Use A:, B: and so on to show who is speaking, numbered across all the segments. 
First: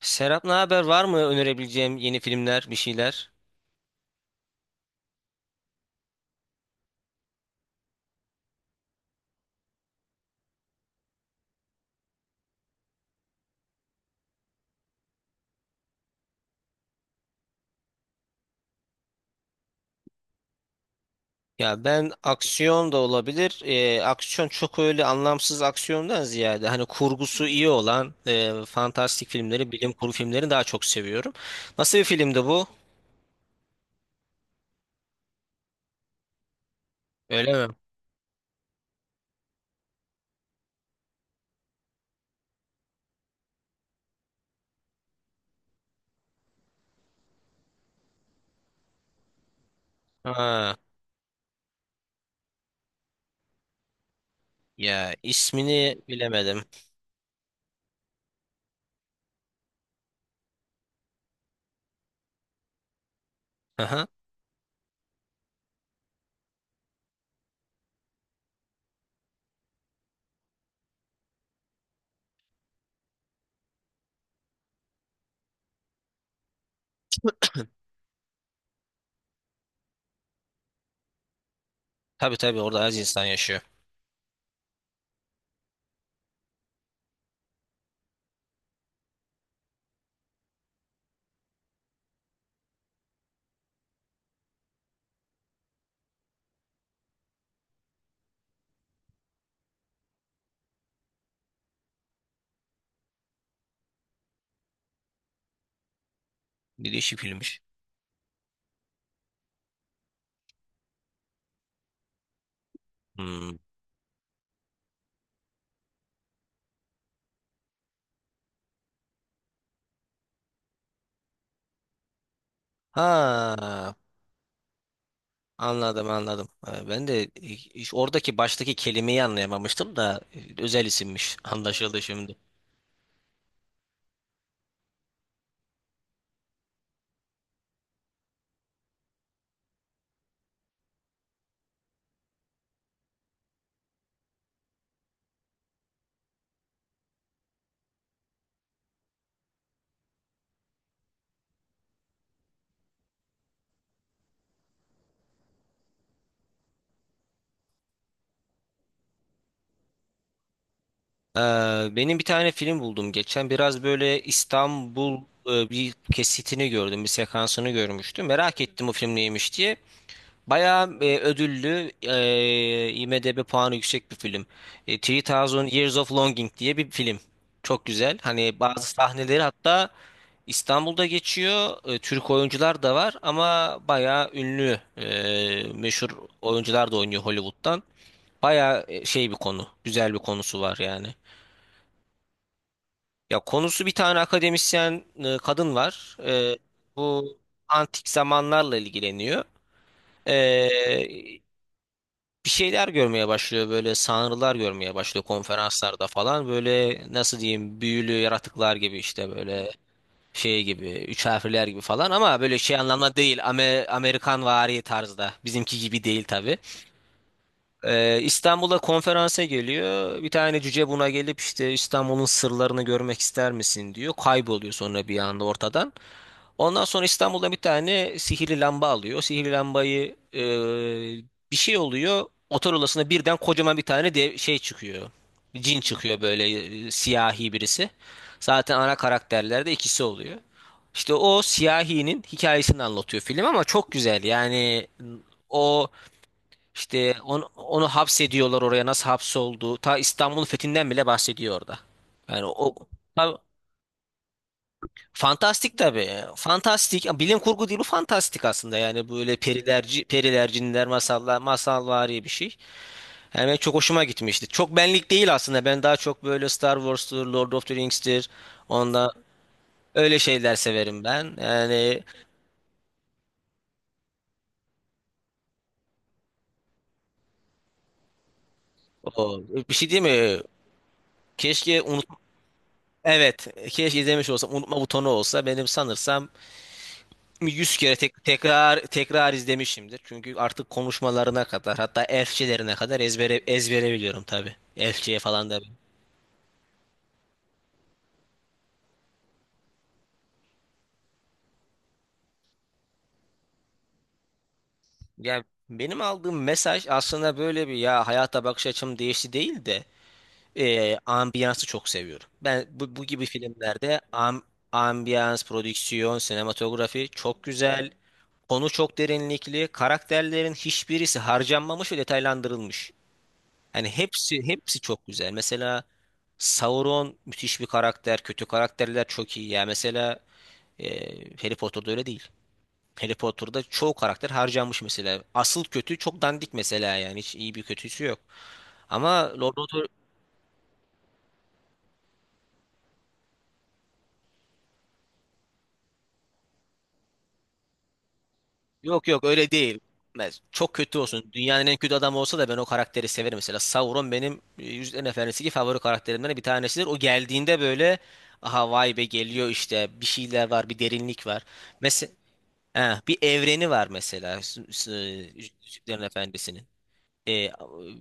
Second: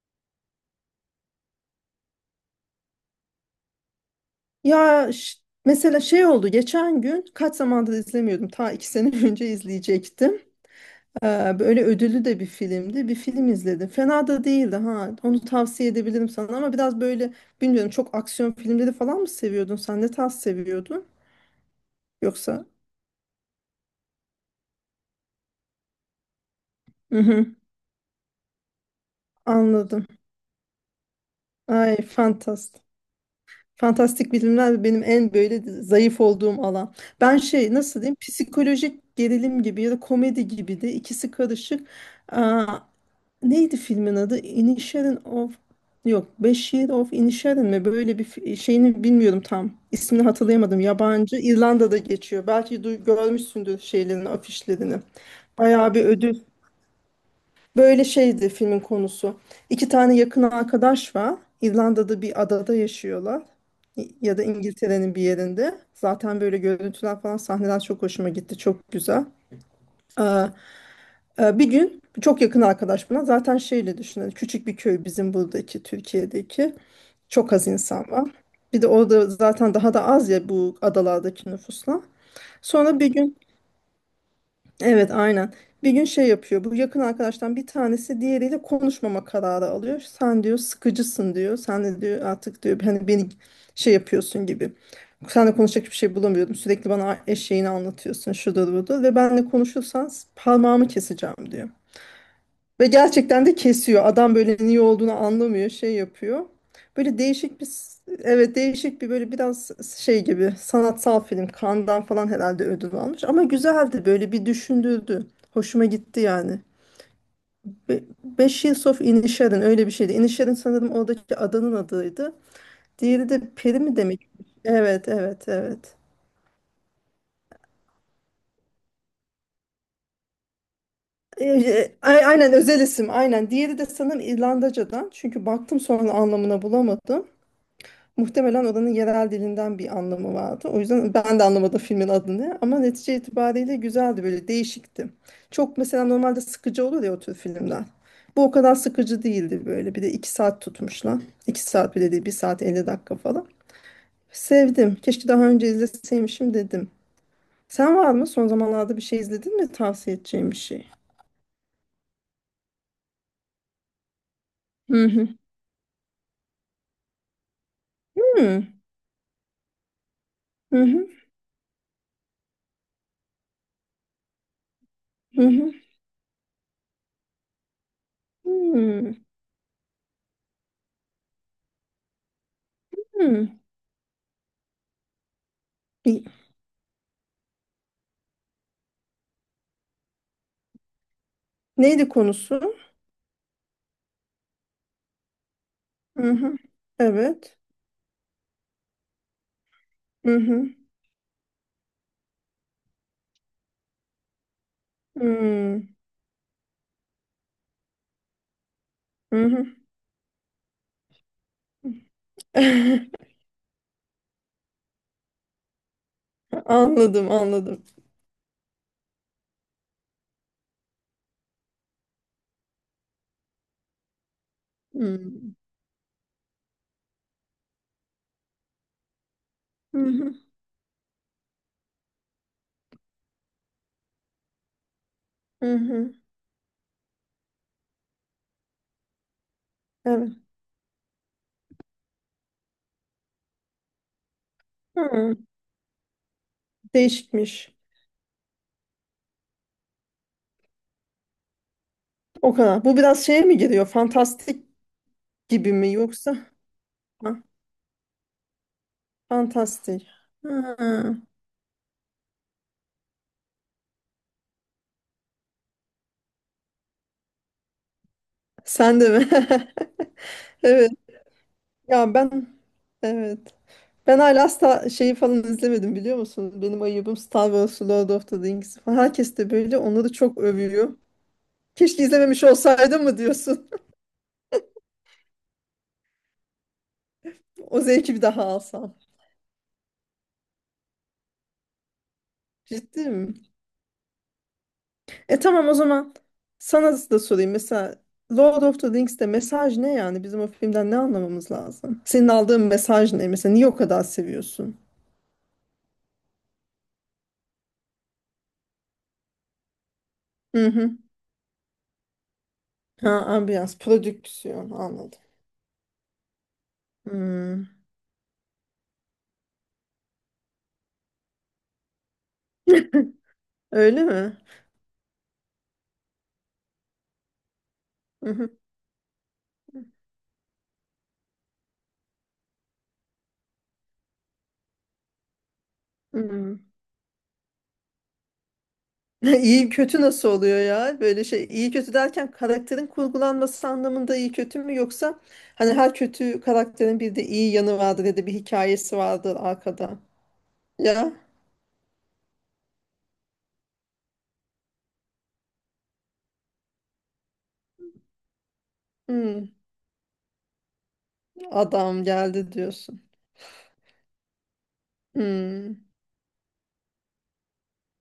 A: Serap, ne haber? Var mı önerebileceğim yeni filmler, bir şeyler?
B: Ya ş- mesela şey oldu geçen gün kaç zamandır izlemiyordum ta iki sene önce izleyecektim. Böyle ödüllü de bir filmdi, bir film izledim, fena da değildi, ha, onu tavsiye edebilirim sana ama biraz böyle bilmiyorum, çok aksiyon filmleri falan mı seviyordun, sen ne tarz seviyordun
A: Ya ben
B: yoksa?
A: aksiyon da olabilir. Aksiyon çok öyle anlamsız aksiyondan ziyade hani kurgusu
B: Hı-hı,
A: iyi olan fantastik filmleri, bilim
B: anladım.
A: kurgu filmlerini daha çok seviyorum.
B: Ay
A: Nasıl bir filmdi bu?
B: fantastik, fantastik bilimler benim en böyle zayıf olduğum alan. Ben
A: Öyle
B: şey,
A: mi?
B: nasıl diyeyim, psikolojik gerilim gibi ya da komedi gibi de, ikisi karışık. Neydi filmin adı? Inisherin of, yok, Beş Year of Inisherin mi? Böyle bir şeyini bilmiyorum tam. İsmini
A: Ha,
B: hatırlayamadım. Yabancı. İrlanda'da geçiyor. Belki duy, görmüşsündür şeylerini, afişlerini.
A: ya
B: Bayağı
A: ismini
B: bir ödül.
A: bilemedim.
B: Böyle şeydi filmin konusu. İki tane yakın arkadaş var. İrlanda'da bir adada yaşıyorlar.
A: Aha.
B: Ya da İngiltere'nin bir yerinde. Zaten böyle görüntüler falan, sahneler çok hoşuma gitti. Çok güzel. Bir gün çok yakın arkadaş, buna zaten şeyle düşünün, küçük bir köy, bizim buradaki Türkiye'deki, çok az insan var. Bir de orada zaten daha da az ya, bu adalardaki nüfusla.
A: Tabii tabii, orada az
B: Sonra bir
A: insan
B: gün,
A: yaşıyor.
B: evet, aynen, bir gün şey yapıyor, bu yakın arkadaştan bir tanesi diğeriyle konuşmama kararı alıyor. Sen diyor sıkıcısın diyor, sen de diyor artık diyor hani beni şey yapıyorsun gibi. Seninle konuşacak bir şey bulamıyordum. Sürekli bana eşeğini anlatıyorsun, şudur budur, ve benle konuşursan parmağımı keseceğim diyor. Ve gerçekten de kesiyor. Adam böyle niye olduğunu anlamıyor, şey yapıyor.
A: Bir değişik
B: Böyle değişik
A: filmmiş.
B: evet, değişik bir böyle biraz şey gibi sanatsal film. Cannes'dan falan herhalde ödül almış. Ama
A: Hmm.
B: güzeldi, böyle bir düşündürdü. Hoşuma gitti yani. Ve Beş Years of Inisherin öyle bir şeydi. Inisherin sanırım oradaki adanın adıydı. Diğeri de Peri
A: Ha.
B: mi demek? Evet, evet, evet.
A: Anladım anladım. Ben de oradaki baştaki kelimeyi anlayamamıştım da özel isimmiş. Anlaşıldı şimdi.
B: Aynen, özel isim, aynen. Diğeri de sanırım İrlandaca'dan. Çünkü baktım sonra, anlamına bulamadım. Muhtemelen oranın yerel dilinden bir anlamı vardı. O yüzden ben de anlamadım filmin adını ama netice itibariyle güzeldi, böyle değişikti. Çok mesela normalde sıkıcı olur ya o tür filmler. Bu o kadar sıkıcı değildi böyle. Bir de iki saat tutmuşlar. İki saat bile değil, bir saat 50 dakika falan. Sevdim. Keşke daha önce izleseymişim dedim. Sen var mı? Son zamanlarda bir şey izledin mi? Tavsiye edeceğim bir şey.
A: Ee, benim bir tane film buldum geçen. Biraz böyle
B: Hı
A: İstanbul,
B: hı.
A: bir kesitini gördüm, bir sekansını görmüştüm.
B: Hı
A: Merak
B: hı.
A: ettim o film neymiş diye.
B: Hı
A: Bayağı
B: hı.
A: ödüllü, IMDb puanı yüksek bir film. 3000 Years of Longing diye bir film. Çok güzel.
B: Hı
A: Hani bazı
B: hı.
A: sahneleri hatta İstanbul'da geçiyor. Türk oyuncular da var
B: Hı.
A: ama bayağı ünlü, meşhur
B: İyi.
A: oyuncular da oynuyor Hollywood'dan. Bayağı şey bir konu, güzel bir konusu var yani.
B: Neydi konusu?
A: Ya konusu, bir tane akademisyen kadın var.
B: Hı hı.
A: Bu
B: Evet.
A: antik zamanlarla ilgileniyor.
B: Hı hı.
A: E, bir şeyler görmeye başlıyor, böyle sanrılar görmeye başlıyor
B: Hmm.
A: konferanslarda falan, böyle nasıl diyeyim, büyülü yaratıklar gibi, işte
B: Hı hı.
A: böyle şey gibi, üç harfliler gibi falan, ama böyle şey anlamda değil, Amerikan vari tarzda, bizimki gibi değil tabii.
B: Anladım, anladım.
A: İstanbul'a konferansa geliyor, bir tane cüce buna gelip işte İstanbul'un sırlarını görmek ister misin diyor, kayboluyor sonra bir anda
B: Hmm.
A: ortadan. Ondan sonra İstanbul'da bir tane sihirli lamba alıyor. Sihirli
B: Hı
A: lambayı,
B: hı,
A: bir şey oluyor. Otel odasına birden kocaman bir tane de şey çıkıyor.
B: hı
A: Cin
B: hı.
A: çıkıyor böyle, siyahi birisi. Zaten ana karakterlerde ikisi
B: Evet.
A: oluyor. İşte o siyahinin hikayesini anlatıyor film, ama çok güzel. Yani
B: Hı.
A: o, işte onu,
B: Değişikmiş.
A: onu hapsediyorlar oraya, nasıl hapsoldu. Ta İstanbul'un fethinden bile bahsediyor orada. Yani
B: O
A: o
B: kadar. Bu biraz şeye mi giriyor? Fantastik gibi
A: fantastik
B: mi,
A: tabii.
B: yoksa?
A: Fantastik.
B: Ha,
A: Bilim kurgu değil bu, fantastik aslında. Yani böyle
B: fantastik.
A: perilerci, periler, cinler,
B: Hı.
A: masallar, masalvari bir şey. Yani benim çok hoşuma gitmişti. Çok benlik değil aslında. Ben daha çok böyle Star Wars'tur, Lord of the Rings'tir.
B: Sen de
A: Onda
B: mi?
A: öyle şeyler
B: Evet.
A: severim ben. Yani
B: Ya ben, evet. Ben hala asla şeyi falan izlemedim biliyor musun? Benim ayıbım Star Wars, Lord of the Rings falan. Herkes
A: o
B: de
A: bir
B: böyle
A: şey değil
B: onları çok
A: mi?
B: övüyor.
A: Keşke
B: Keşke
A: unut
B: izlememiş olsaydım mı
A: Evet,
B: diyorsun?
A: keşke izlemiş olsam, unutma butonu olsa benim sanırsam. 100
B: O
A: kere
B: zevki bir
A: tek,
B: daha
A: tekrar
B: alsam.
A: tekrar izlemişimdir. Çünkü artık konuşmalarına kadar, hatta elfçelerine kadar
B: Ciddi mi?
A: ezbere ezbere biliyorum tabii. Elfçeye
B: E
A: falan da.
B: tamam o zaman sana da sorayım. Mesela Lord of the Rings'te mesaj ne yani? Bizim o filmden ne anlamamız lazım? Senin aldığın mesaj ne? Mesela niye o kadar seviyorsun?
A: Ya benim aldığım mesaj aslında, böyle bir, ya hayata bakış açım değişti değil de
B: Hı hı.
A: ambiyansı çok seviyorum. Ben bu
B: Ha,
A: gibi
B: ambiyans,
A: filmlerde,
B: prodüksiyon, anladım.
A: ambiyans, prodüksiyon, sinematografi çok
B: Hmm.
A: güzel. Konu çok derinlikli. Karakterlerin hiçbirisi harcanmamış ve detaylandırılmış. Yani
B: Öyle mi?
A: hepsi hepsi çok güzel. Mesela Sauron müthiş bir karakter.
B: Hı
A: Kötü
B: hı.
A: karakterler çok iyi. Ya mesela, e, Harry Potter'da öyle değil. Harry Potter'da çoğu karakter harcanmış mesela. Asıl kötü çok dandik
B: Hmm.
A: mesela yani. Hiç iyi bir kötüsü yok. Ama Lord
B: İyi
A: of the-
B: kötü nasıl oluyor ya? Böyle şey, iyi kötü derken karakterin kurgulanması anlamında iyi kötü mü, yoksa hani her kötü karakterin bir de iyi yanı vardır ya da bir hikayesi
A: Yok yok,
B: vardır
A: öyle değil.
B: arkada.
A: Çok kötü
B: Ya.
A: olsun. Dünyanın en kötü adamı olsa da ben o karakteri severim. Mesela Sauron benim Yüzüklerin Efendisi'ndeki favori karakterimden bir tanesidir. O geldiğinde böyle, aha vay be
B: Hmm.
A: geliyor, işte bir şeyler var, bir derinlik var.
B: Adam
A: Mesela
B: geldi diyorsun.
A: Bir evreni var mesela,
B: Hmm.
A: Yüzüklerin Efendisi'nin. Eh,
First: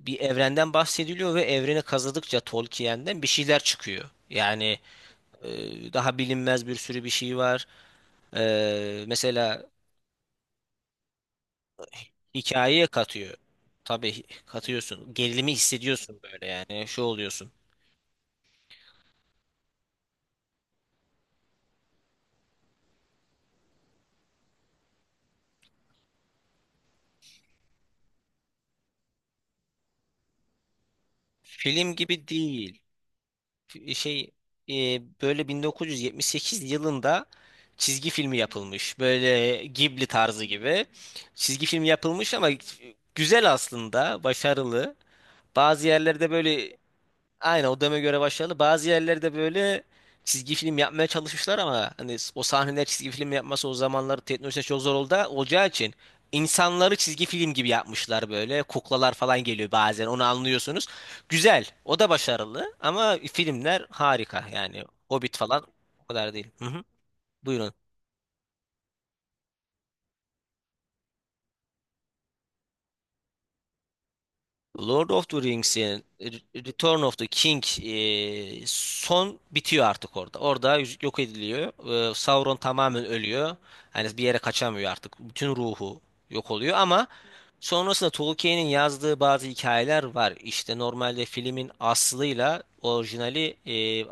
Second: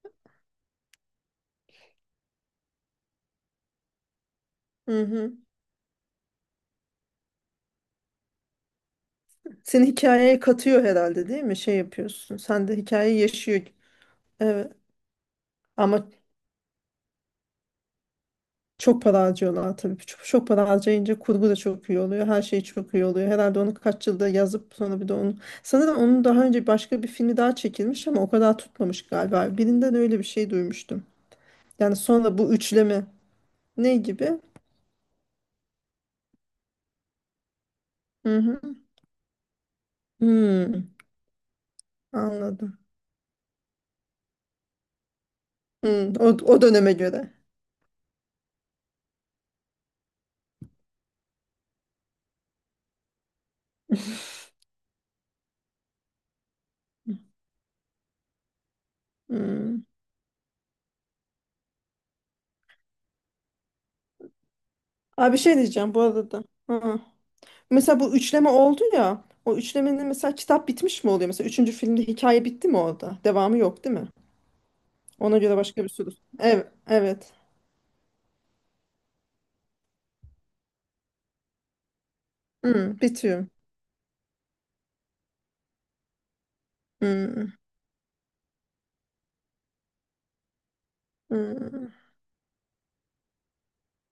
A: bir evrenden bahsediliyor ve evreni kazıdıkça Tolkien'den bir şeyler çıkıyor. Yani
B: Hı hı.
A: daha bilinmez bir sürü bir şey var. Mesela
B: Seni hikayeye katıyor herhalde değil mi? Şey yapıyorsun. Sen de
A: hikayeye
B: hikayeyi
A: katıyor.
B: yaşıyor.
A: Tabii
B: Evet.
A: katıyorsun. Gerilimi
B: Ama
A: hissediyorsun böyle yani. Şu oluyorsun.
B: çok para harcıyorlar tabii. Çok, çok para harcayınca kurgu da çok iyi oluyor. Her şey çok iyi oluyor. Herhalde onu kaç yılda yazıp sonra bir de onu. Sanırım onun daha önce başka bir filmi daha çekilmiş ama o kadar tutmamış galiba. Birinden öyle bir şey duymuştum.
A: Film
B: Yani
A: gibi
B: sonra bu
A: değil.
B: üçleme, ne gibi?
A: Şey, e, böyle 1978 yılında çizgi filmi
B: Hı hı.
A: yapılmış. Böyle Ghibli tarzı gibi.
B: Hmm.
A: Çizgi filmi yapılmış ama
B: Anladım.
A: güzel aslında, başarılı. Bazı
B: Hmm. O,
A: yerlerde
B: o
A: böyle.
B: döneme göre.
A: Aynen, o döneme göre başarılı. Bazı yerlerde böyle çizgi film yapmaya çalışmışlar ama hani o sahneler, çizgi film yapması o zamanlar teknolojisi çok zor oldu, olacağı için insanları çizgi film gibi yapmışlar böyle. Kuklalar falan geliyor
B: Hmm.
A: bazen, onu anlıyorsunuz. Güzel, o da başarılı, ama filmler harika yani,
B: Abi
A: Hobbit
B: bir şey
A: falan
B: diyeceğim bu
A: o kadar
B: arada.
A: değil. Hı hı.
B: Ha.
A: Buyurun.
B: Mesela bu üçleme oldu ya. O üçlemenin mesela kitap bitmiş mi oluyor? Mesela üçüncü filmde hikaye bitti mi orada? Devamı yok değil mi?
A: Lord of
B: Ona
A: the
B: göre başka bir
A: Rings'in
B: soru. Evet.
A: Return of the
B: Evet.
A: King, son bitiyor artık orada. Orada yüzük yok ediliyor. Sauron
B: Hmm,
A: tamamen
B: bitiyor.
A: ölüyor. Hani bir yere kaçamıyor artık. Bütün ruhu yok oluyor ama
B: Hmm,
A: sonrasında Tolkien'in yazdığı bazı hikayeler var. İşte normalde filmin
B: hmm.
A: aslıyla orijinali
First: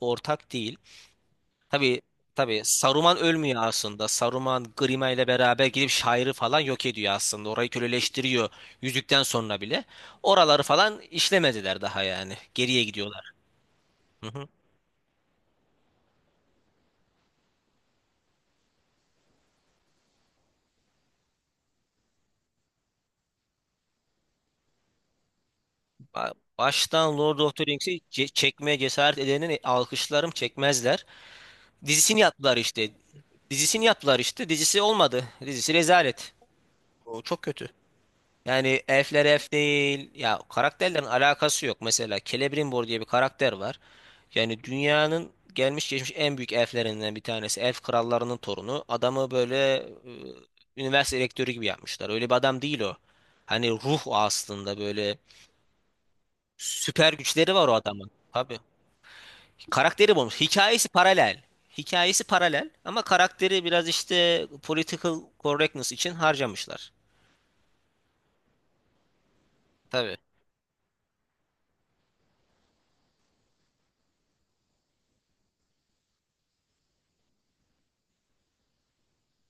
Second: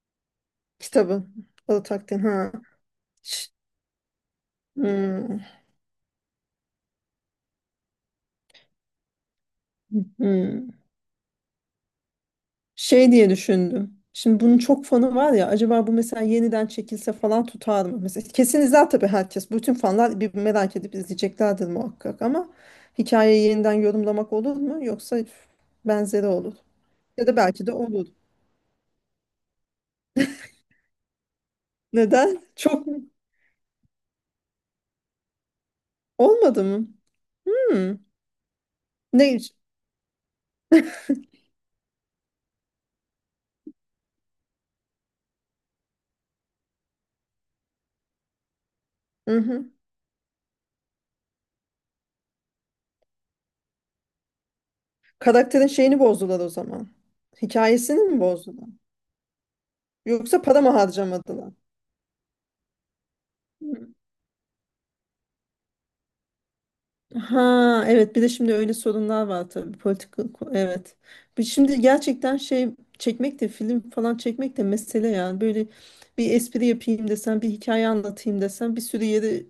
A: ortak değil.
B: Kitabı. Alı
A: Tabii
B: takdim. Ha.
A: tabii, Saruman
B: Ş-
A: ölmüyor aslında. Saruman Grima ile
B: Hmm.
A: beraber gidip şairi falan yok ediyor aslında. Orayı köleleştiriyor yüzükten sonra bile. Oraları
B: Hmm.
A: falan işlemediler daha yani. Geriye
B: Şey
A: gidiyorlar.
B: diye düşündüm.
A: Hı
B: Şimdi
A: hı.
B: bunun çok fanı var ya, acaba bu mesela yeniden çekilse falan tutar mı? Mesela kesin izler tabii herkes. Bütün fanlar bir merak edip izleyeceklerdir muhakkak ama hikayeyi yeniden yorumlamak olur mu? Yoksa benzeri olur.
A: Baştan
B: Ya da
A: Lord of the
B: belki de
A: Rings'i
B: olur.
A: çekmeye cesaret edenin alkışlarım, çekmezler. Dizisini
B: Neden?
A: yaptılar
B: Çok
A: işte.
B: mu?
A: Dizisini yaptılar işte. Dizisi olmadı. Dizisi rezalet.
B: Olmadı mı?
A: O çok kötü.
B: Hmm.
A: Yani elfler
B: Ne?
A: elf değil. Ya karakterlerin alakası yok. Mesela Celebrimbor diye bir karakter var. Yani dünyanın gelmiş geçmiş en büyük elflerinden bir tanesi. Elf krallarının torunu. Adamı böyle
B: Hı-hı.
A: üniversite rektörü gibi yapmışlar. Öyle bir adam değil o. Hani ruh o aslında, böyle
B: Karakterin şeyini bozdular o zaman.
A: süper güçleri var o
B: Hikayesini
A: adamın.
B: mi
A: Tabii.
B: bozdular?
A: Karakteri bulmuş.
B: Yoksa para mı
A: Hikayesi paralel.
B: harcamadılar?
A: Hikayesi paralel ama karakteri biraz işte political correctness için harcamışlar.
B: Ha evet, bir de şimdi öyle sorunlar var tabii, politik,
A: Tabii.
B: evet. Şimdi gerçekten şey, çekmek de, film falan çekmek de mesele yani, böyle bir espri yapayım desen, bir hikaye anlatayım desen, bir sürü yere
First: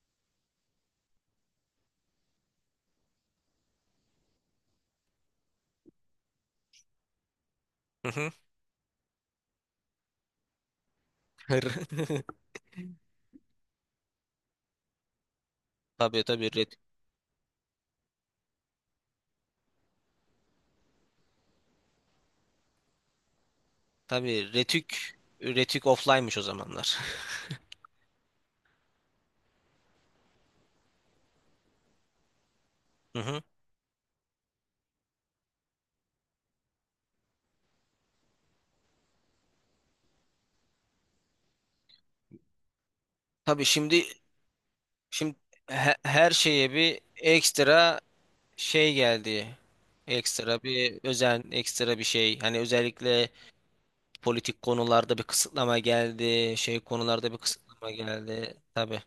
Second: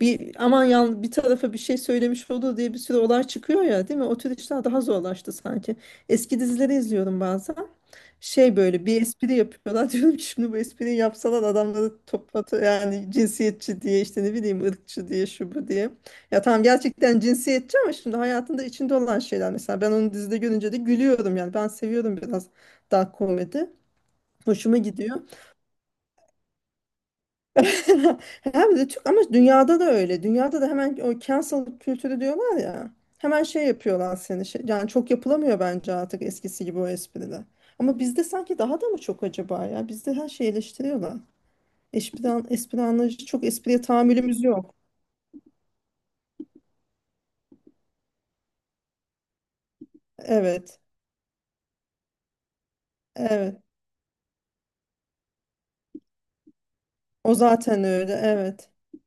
B: bir aman yan bir tarafa bir şey söylemiş olur diye bir sürü olay çıkıyor ya değil mi? O tür işler daha zorlaştı sanki. Eski dizileri izliyorum bazen.
A: Hı hı.
B: Şey, böyle bir espri yapıyorlar. Diyorum ki şimdi bu espriyi yapsalar adamları toplatı yani, cinsiyetçi diye, işte ne bileyim ırkçı diye, şu bu diye.
A: Tabii
B: Ya
A: tabii.
B: tamam, gerçekten cinsiyetçi ama şimdi hayatında içinde olan şeyler, mesela ben onu dizide görünce de gülüyorum yani, ben seviyorum biraz dark komedi.
A: Tabii
B: Hoşuma
A: Retük.
B: gidiyor.
A: Retük offline'mış o zamanlar.
B: Hem de Türk, ama dünyada da öyle. Dünyada da hemen o cancel kültürü diyorlar ya.
A: Hı hı.
B: Hemen şey yapıyorlar seni. Şey, yani çok yapılamıyor bence artık eskisi gibi o espriler. Ama bizde sanki daha da mı çok acaba ya? Bizde her şeyi eleştiriyorlar. Espri, espri anlayışı, çok
A: Tabii,
B: espriye
A: şimdi
B: tahammülümüz yok.
A: şimdi her şeye bir ekstra şey geldi. Ekstra
B: Evet.
A: bir özen, ekstra bir şey. Hani özellikle
B: Evet.
A: politik konularda bir kısıtlama geldi, şey konularda
B: O
A: bir
B: zaten
A: kısıtlama
B: öyle.
A: geldi.
B: Evet.
A: Tabii.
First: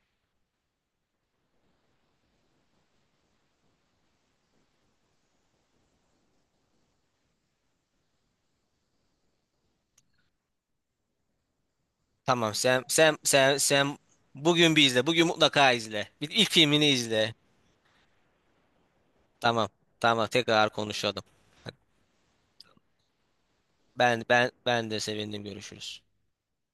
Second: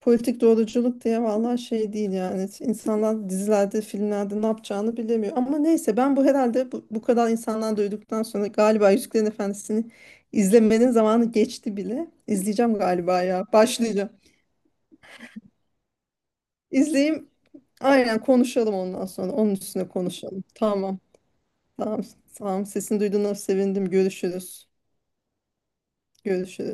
B: Politik doğruculuk diye, vallahi şey değil yani. İnsanlar dizilerde, filmlerde ne yapacağını bilemiyor. Ama neyse, ben bu herhalde bu kadar insandan duyduktan sonra galiba Yüzüklerin Efendisi'ni izlemenin zamanı geçti bile.
A: Tamam,
B: İzleyeceğim
A: sen sen
B: galiba ya.
A: sen sen
B: Başlayacağım.
A: bugün bir izle. Bugün mutlaka izle. Bir ilk filmini
B: İzleyeyim.
A: izle.
B: Aynen, konuşalım ondan sonra. Onun
A: Tamam.
B: üstüne
A: Tamam,
B: konuşalım.
A: tekrar
B: Tamam.
A: konuşalım.
B: Tamam. Tamam. Sesini duyduğuna sevindim.
A: Ben ben
B: Görüşürüz.
A: ben de sevindim, görüşürüz.
B: Görüşürüz.